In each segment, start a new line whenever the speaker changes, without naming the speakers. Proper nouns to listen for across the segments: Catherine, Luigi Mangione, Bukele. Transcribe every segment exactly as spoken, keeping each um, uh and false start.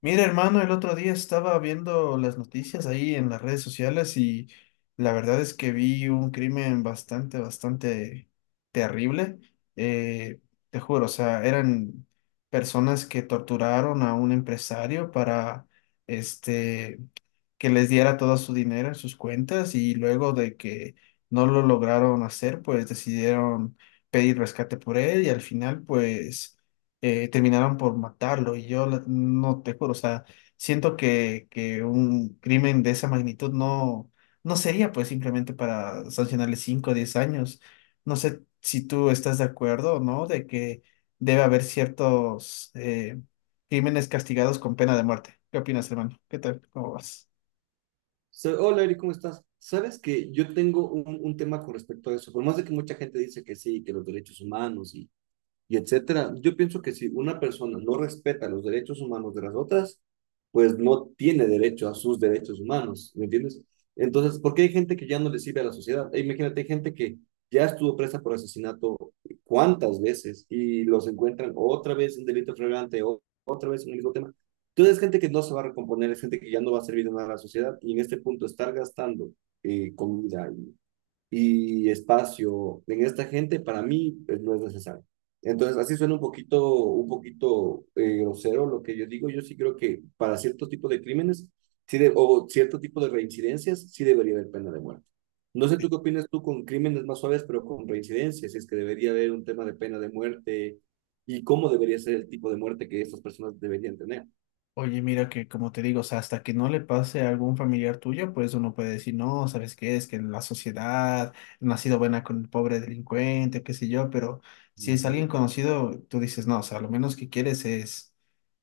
Mira, hermano, el otro día estaba viendo las noticias ahí en las redes sociales y la verdad es que vi un crimen bastante, bastante terrible. Eh, Te juro, o sea, eran personas que torturaron a un empresario para este que les diera todo su dinero en sus cuentas y luego de que no lo lograron hacer, pues decidieron pedir rescate por él y al final, pues eh, terminaron por matarlo y yo la- no te juro, o sea, siento que, que un crimen de esa magnitud no, no sería pues simplemente para sancionarle cinco o 10 años. No sé si tú estás de acuerdo o no de que debe haber ciertos eh, crímenes castigados con pena de muerte. ¿Qué opinas, hermano? ¿Qué tal? ¿Cómo vas?
So- Hola, Eri, ¿cómo estás? Sabes que yo tengo un, un tema con respecto a eso, por más de que mucha gente dice que sí, que los derechos humanos y, y etcétera. Yo pienso que si una persona no respeta los derechos humanos de las otras, pues no tiene derecho a sus derechos humanos, ¿me entiendes? Entonces, ¿por qué hay gente que ya no le sirve a la sociedad? E imagínate, hay gente que ya estuvo presa por asesinato cuántas veces y los encuentran otra vez en delito flagrante o otra vez en el mismo tema. Entonces, es gente que no se va a recomponer, es gente que ya no va a servir de nada a la sociedad y en este punto estar gastando eh, comida y y espacio en esta gente para mí pues, no es necesario. Entonces, así suena un poquito, un poquito eh, grosero lo que yo digo. Yo sí creo que para ciertos tipos de crímenes sí de- o cierto tipo de reincidencias sí debería haber pena de muerte. No sé tú qué opinas tú con crímenes más suaves, pero con reincidencias, si es que debería haber un tema de pena de muerte y cómo debería ser el tipo de muerte que estas personas deberían tener.
Oye, mira que como te digo, o sea, hasta que no le pase a algún familiar tuyo, pues uno puede decir, no, ¿sabes qué? Es que en la sociedad no ha sido buena con el pobre delincuente, qué sé yo, pero si es alguien
Ujú.
conocido, tú dices, no, o sea, lo menos que quieres es,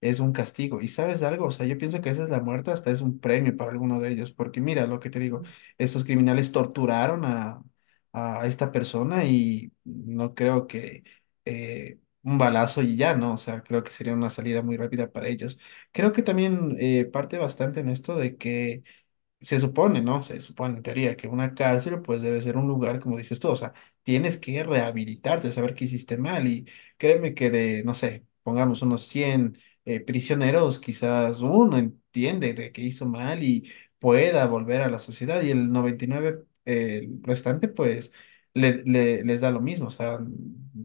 es un castigo. ¿Y sabes algo? O sea, yo pienso que esa es la muerte, hasta es un premio para alguno de ellos, porque mira lo que te digo, estos criminales torturaron a, a esta persona y no creo que eh, un balazo y ya, ¿no? O sea, creo que sería una salida muy rápida para ellos. Creo que también eh, parte bastante en esto de que se supone, ¿no? Se supone en teoría que una cárcel pues debe ser un lugar, como dices tú, o sea, tienes que rehabilitarte, saber qué hiciste mal y créeme que de, no sé, pongamos unos cien eh, prisioneros, quizás uno entiende de que hizo mal y pueda volver a la sociedad y el noventa y nueve, eh, el restante pues le- le- les da lo mismo, o sea,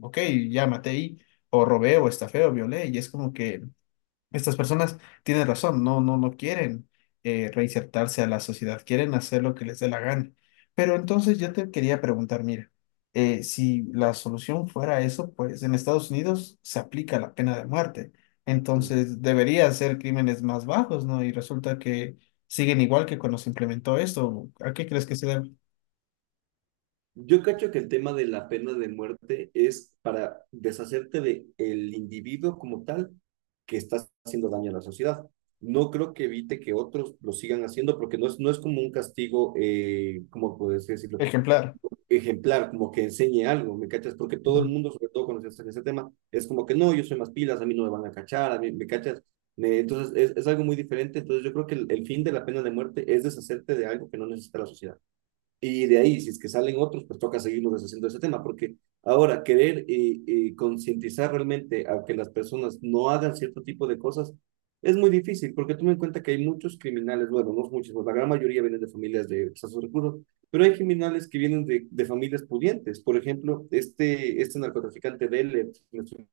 ok, ya maté y o robé o estafé o violé y es como que estas personas tienen razón, no, no, no quieren eh, reinsertarse a la sociedad, quieren hacer lo que les dé la gana. Pero entonces yo te quería preguntar, mira, eh, si la solución fuera eso, pues en Estados Unidos se aplica la pena de muerte. Entonces debería ser crímenes más bajos, ¿no? Y resulta que siguen igual que cuando se implementó esto. ¿A qué crees que se debe?
Yo cacho que el tema de la pena de muerte es para deshacerte de el individuo como tal que está haciendo daño a la sociedad. No creo que evite que otros lo sigan haciendo porque no es, no es como un castigo, eh, como puedes decirlo,
Ejemplar.
ejemplar, como que enseñe algo, ¿me cachas? Porque todo el
Ujú.
mundo, sobre todo cuando se está ese tema, es como que no, yo soy más pilas, a mí no me van a cachar, a mí, ¿me cachas? Me- entonces es, es algo muy diferente. Entonces yo creo que el, el fin de la pena de muerte es deshacerte de algo que no necesita la sociedad. Y de ahí, si es que salen otros, pues toca seguirnos deshaciendo ese tema, porque ahora querer eh, eh, concientizar realmente a que las personas no hagan cierto tipo de cosas es muy difícil, porque toma en cuenta que hay muchos criminales, bueno, no muchos, pues la gran mayoría vienen de familias de escasos recursos, pero hay criminales que vienen de, de familias pudientes. Por ejemplo, este, este narcotraficante de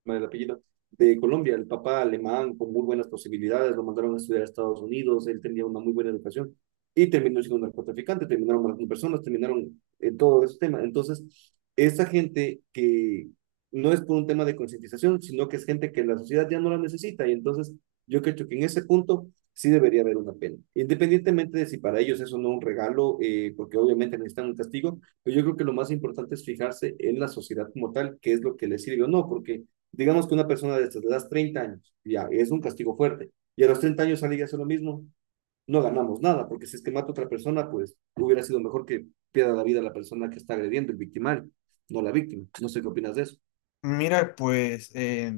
el apellido, de Colombia, el papá alemán con muy buenas posibilidades, lo mandaron a estudiar a Estados Unidos, él tenía una muy buena educación y terminó siendo un narcotraficante, terminaron matando personas, terminaron en eh, todo ese tema. Entonces, esa gente que no es por un tema de concientización, sino que es gente que la sociedad ya no la necesita. Y entonces, yo creo que en ese punto sí debería haber una pena. Independientemente de si para ellos eso no es un regalo, eh, porque obviamente necesitan un castigo, pero yo creo que lo más importante es fijarse en la sociedad como tal, qué es lo que les sirve o no, porque digamos que una persona de estas le das treinta años, ya, es un castigo fuerte, y a los treinta años sale y hace lo mismo, no ganamos nada, porque si es que mata a otra persona, pues hubiera sido mejor que pierda la vida la persona que está agrediendo, el victimario, no la víctima. No sé qué opinas de eso.
Mira, pues... eh,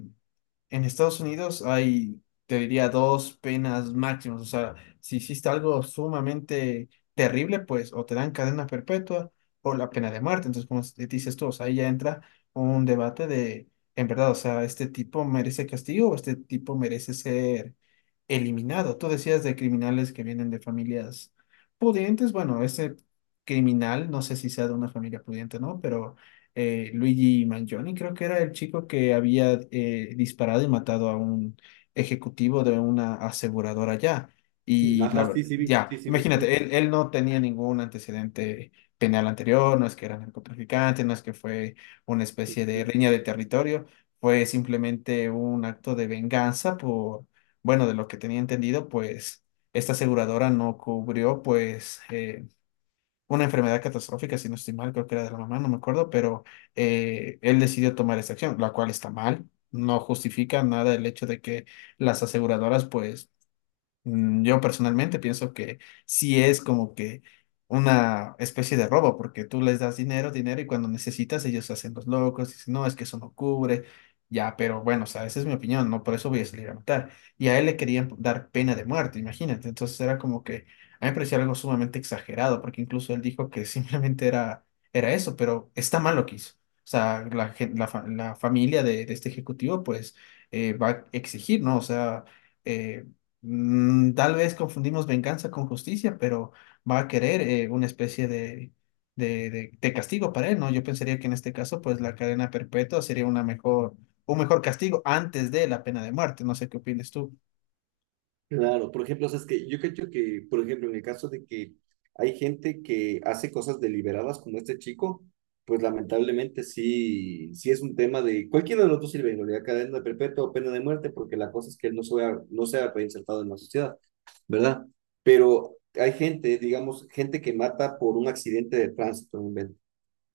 En Estados Unidos hay, te diría, dos penas máximas. O sea, si hiciste algo sumamente terrible, pues o te dan cadena perpetua o la pena de muerte. Entonces, como s- dices tú, o sea, ahí ya entra un debate de, en verdad, o sea, este tipo merece castigo o este tipo merece ser eliminado. Tú decías de criminales que vienen de familias pudientes. Bueno, ese criminal, no sé si sea de una familia pudiente o no, pero eh, Luigi Mangione creo que era el chico que había eh, disparado y matado a un ejecutivo de una aseguradora ya. Y la
Ajá, sí,
verdad,
sí, vi, sí,
ya,
sí, vi. Ajá.
imagínate, él, él no tenía ningún antecedente penal anterior, no es que era narcotraficante, no es que fue una especie de riña de territorio, fue simplemente un acto de venganza por bueno, de lo que tenía entendido, pues esta aseguradora no cubrió pues eh, una enfermedad catastrófica, si no estoy mal, creo que era de la mamá, no me acuerdo, pero eh, él decidió tomar esta acción, la cual está mal. No justifica nada el hecho de que las aseguradoras pues Mm, yo personalmente pienso que sí es como que una especie de robo, porque tú les das dinero, dinero, y cuando necesitas ellos se hacen los locos, dicen, no, es que eso no cubre, ya, pero bueno, o sea, esa es mi opinión, no por eso voy a salir a matar. Y a él le querían dar pena de muerte, imagínate, entonces era como que, a mí me parecía algo sumamente exagerado, porque incluso él dijo que simplemente era, era eso, pero está mal lo que hizo. O sea, la, gen- la, fa- la familia de, de este ejecutivo, pues, eh, va a exigir, ¿no? O sea... eh, Mm, tal vez confundimos venganza con justicia, pero va a querer eh, una especie de, de, de- de castigo para él, ¿no? Yo pensaría que en este caso, pues la cadena perpetua sería una mejor, un mejor castigo antes de la pena de muerte. No sé qué opinas tú.
Claro, por ejemplo, o sea, es que yo creo que, por ejemplo, en el caso de que hay gente que hace cosas deliberadas como este chico, pues lamentablemente sí, sí es un tema de cualquiera de los dos sirve, en realidad cadena perpetua o pena de muerte, porque la cosa es que él no sea, no sea reinsertado en la sociedad. ¿Verdad? Pero hay gente, digamos, gente que mata por un accidente de tránsito. ¿Verdad?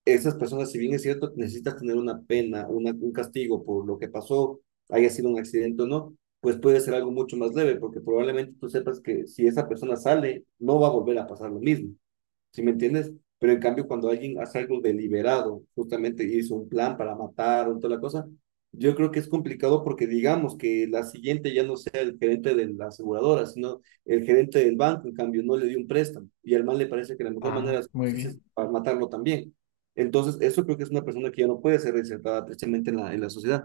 Esas personas, si bien es cierto, necesitas tener una pena, una, un castigo por lo que pasó, haya sido un accidente o no, pues puede ser algo mucho más leve, porque probablemente tú sepas que si esa persona sale, no va a volver a pasar lo mismo. ¿Sí me entiendes? Pero en cambio, cuando alguien hace algo deliberado, justamente hizo un plan para matar o toda la cosa, yo creo que es complicado porque digamos que la siguiente ya no sea el gerente de la aseguradora, sino el gerente del banco, en cambio, no le dio un préstamo y al mal le parece que la mejor manera
Ah,
es,
muy
es
bien.
para matarlo también. Entonces, eso creo que es una persona que ya no puede ser reinsertada precisamente en la, en la sociedad.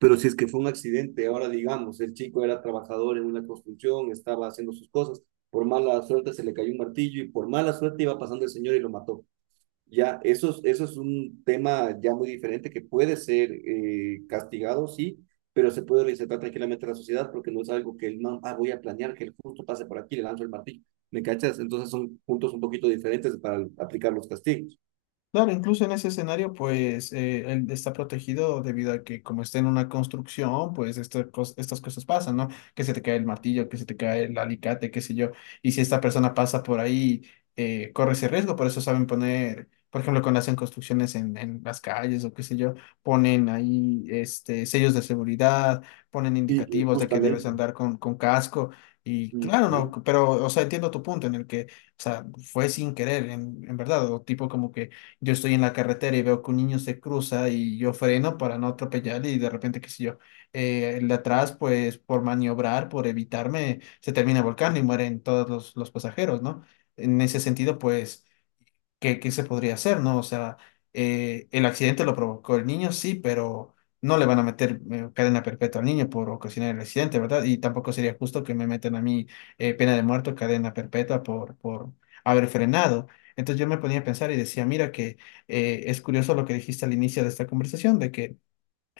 Pero si es que fue un accidente, ahora digamos, el chico era trabajador en una construcción, estaba haciendo sus cosas, por mala suerte se le cayó un martillo y por mala suerte iba pasando el señor y lo mató. Ya, eso, es- eso es un tema ya muy diferente que puede ser eh, castigado, sí, pero se puede reinsertar tranquilamente a la sociedad porque no es algo que el man, ah, voy a planear que el justo pase por aquí, le lanzo el martillo. ¿Me cachas? Entonces son puntos un poquito diferentes para aplicar los castigos.
Claro, incluso en ese escenario, pues eh, él está protegido debido a que como está en una construcción, pues estas cos- estas cosas pasan, ¿no? Que se te cae el martillo, que se te cae el alicate, qué sé yo. Y si esta persona pasa por ahí, eh, corre ese riesgo. Por eso saben poner, por ejemplo, cuando hacen construcciones en, en las calles o qué sé yo, ponen ahí este, sellos de seguridad, ponen
Y eh,
indicativos de que debes
justamente,
andar con, con casco. Y claro, no, pero, o sea, entiendo tu punto en el que, o sea, fue sin querer, en, en verdad, o tipo como que yo estoy en la carretera y veo que un niño se cruza y yo freno para no atropellar y de repente, qué sé yo, eh, el de atrás, pues por maniobrar, por evitarme, se termina volcando y mueren todos los, los pasajeros, ¿no? En ese sentido, pues ¿qué, ¿qué se podría hacer, ¿no? O sea, eh, el accidente lo provocó el niño, sí, pero no le van a meter eh, cadena perpetua al niño por ocasionar el accidente, ¿verdad? Y tampoco sería justo que me metan a mí eh, pena de muerte o cadena perpetua por, por haber frenado. Entonces yo me ponía a pensar y decía, mira que eh, es curioso lo que dijiste al inicio de esta conversación, de que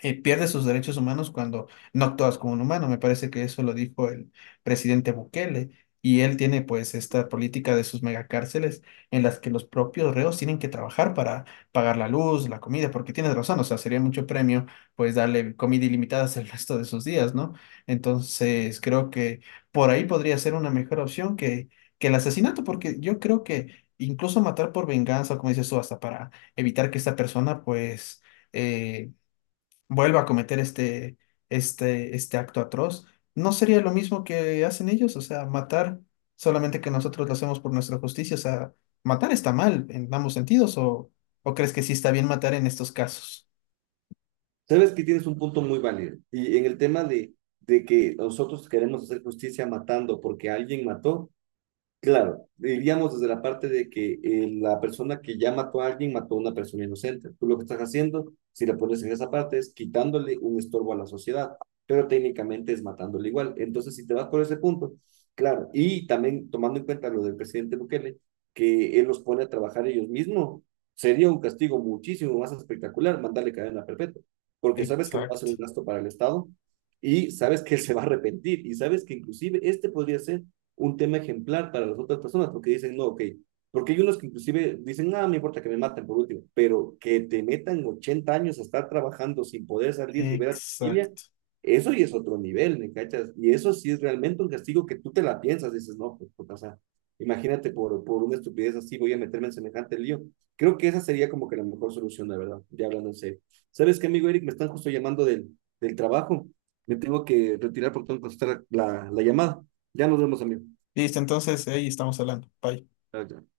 eh, pierde sus derechos humanos cuando no actúas como un humano. Me parece que eso lo dijo el presidente Bukele. Y él tiene pues esta política de sus megacárceles en las que los propios reos tienen que trabajar para pagar la luz, la comida, porque tienes razón, o sea, sería mucho premio pues darle comida ilimitada el resto de sus días, ¿no? Entonces creo que por ahí podría ser una mejor opción que, que el asesinato, porque yo creo que incluso matar por venganza, como dices tú, hasta para evitar que esta persona pues... eh, vuelva a cometer este, este, este acto atroz, ¿no sería lo mismo que hacen ellos? O sea, matar, solamente que nosotros lo hacemos por nuestra justicia. O sea, matar está mal en ambos sentidos, o, o crees que sí está bien matar en estos casos?
sabes que tienes un punto muy válido. Y en el tema de, de que nosotros queremos hacer justicia matando porque alguien mató, claro, diríamos desde la parte de que eh, la persona que ya mató a alguien mató a una persona inocente. Tú lo que estás haciendo, si la pones en esa parte, es quitándole un estorbo a la sociedad, pero técnicamente es matándole igual. Entonces, si te vas por ese punto, claro, y también tomando en cuenta lo del presidente Bukele, que él los pone a trabajar ellos mismos, sería un castigo muchísimo más espectacular mandarle cadena perpetua, porque sabes que no va a ser un
Exacto,
gasto para el Estado y sabes que él se va a arrepentir y sabes que inclusive este podría ser un tema ejemplar para las otras personas, porque dicen, no, ok, porque hay unos que inclusive dicen, nada, me importa que me maten por último, pero que te metan ochenta años a estar trabajando sin poder salir ni ver a tu familia,
exacto.
eso y es otro nivel, ¿me cachas? Y eso sí es realmente un castigo que tú te la piensas, dices, no, pues, pues o sea, imagínate por, por una estupidez así voy a meterme en semejante lío. Creo que esa sería como que la mejor solución, la verdad, ya hablando en serio. ¿Sabes qué, amigo Eric? Me están justo llamando del, del trabajo. Me tengo que retirar porque tengo que contestar la, la llamada. Ya nos vemos, amigo.
Listo, entonces ahí estamos hablando. Bye.
Ok.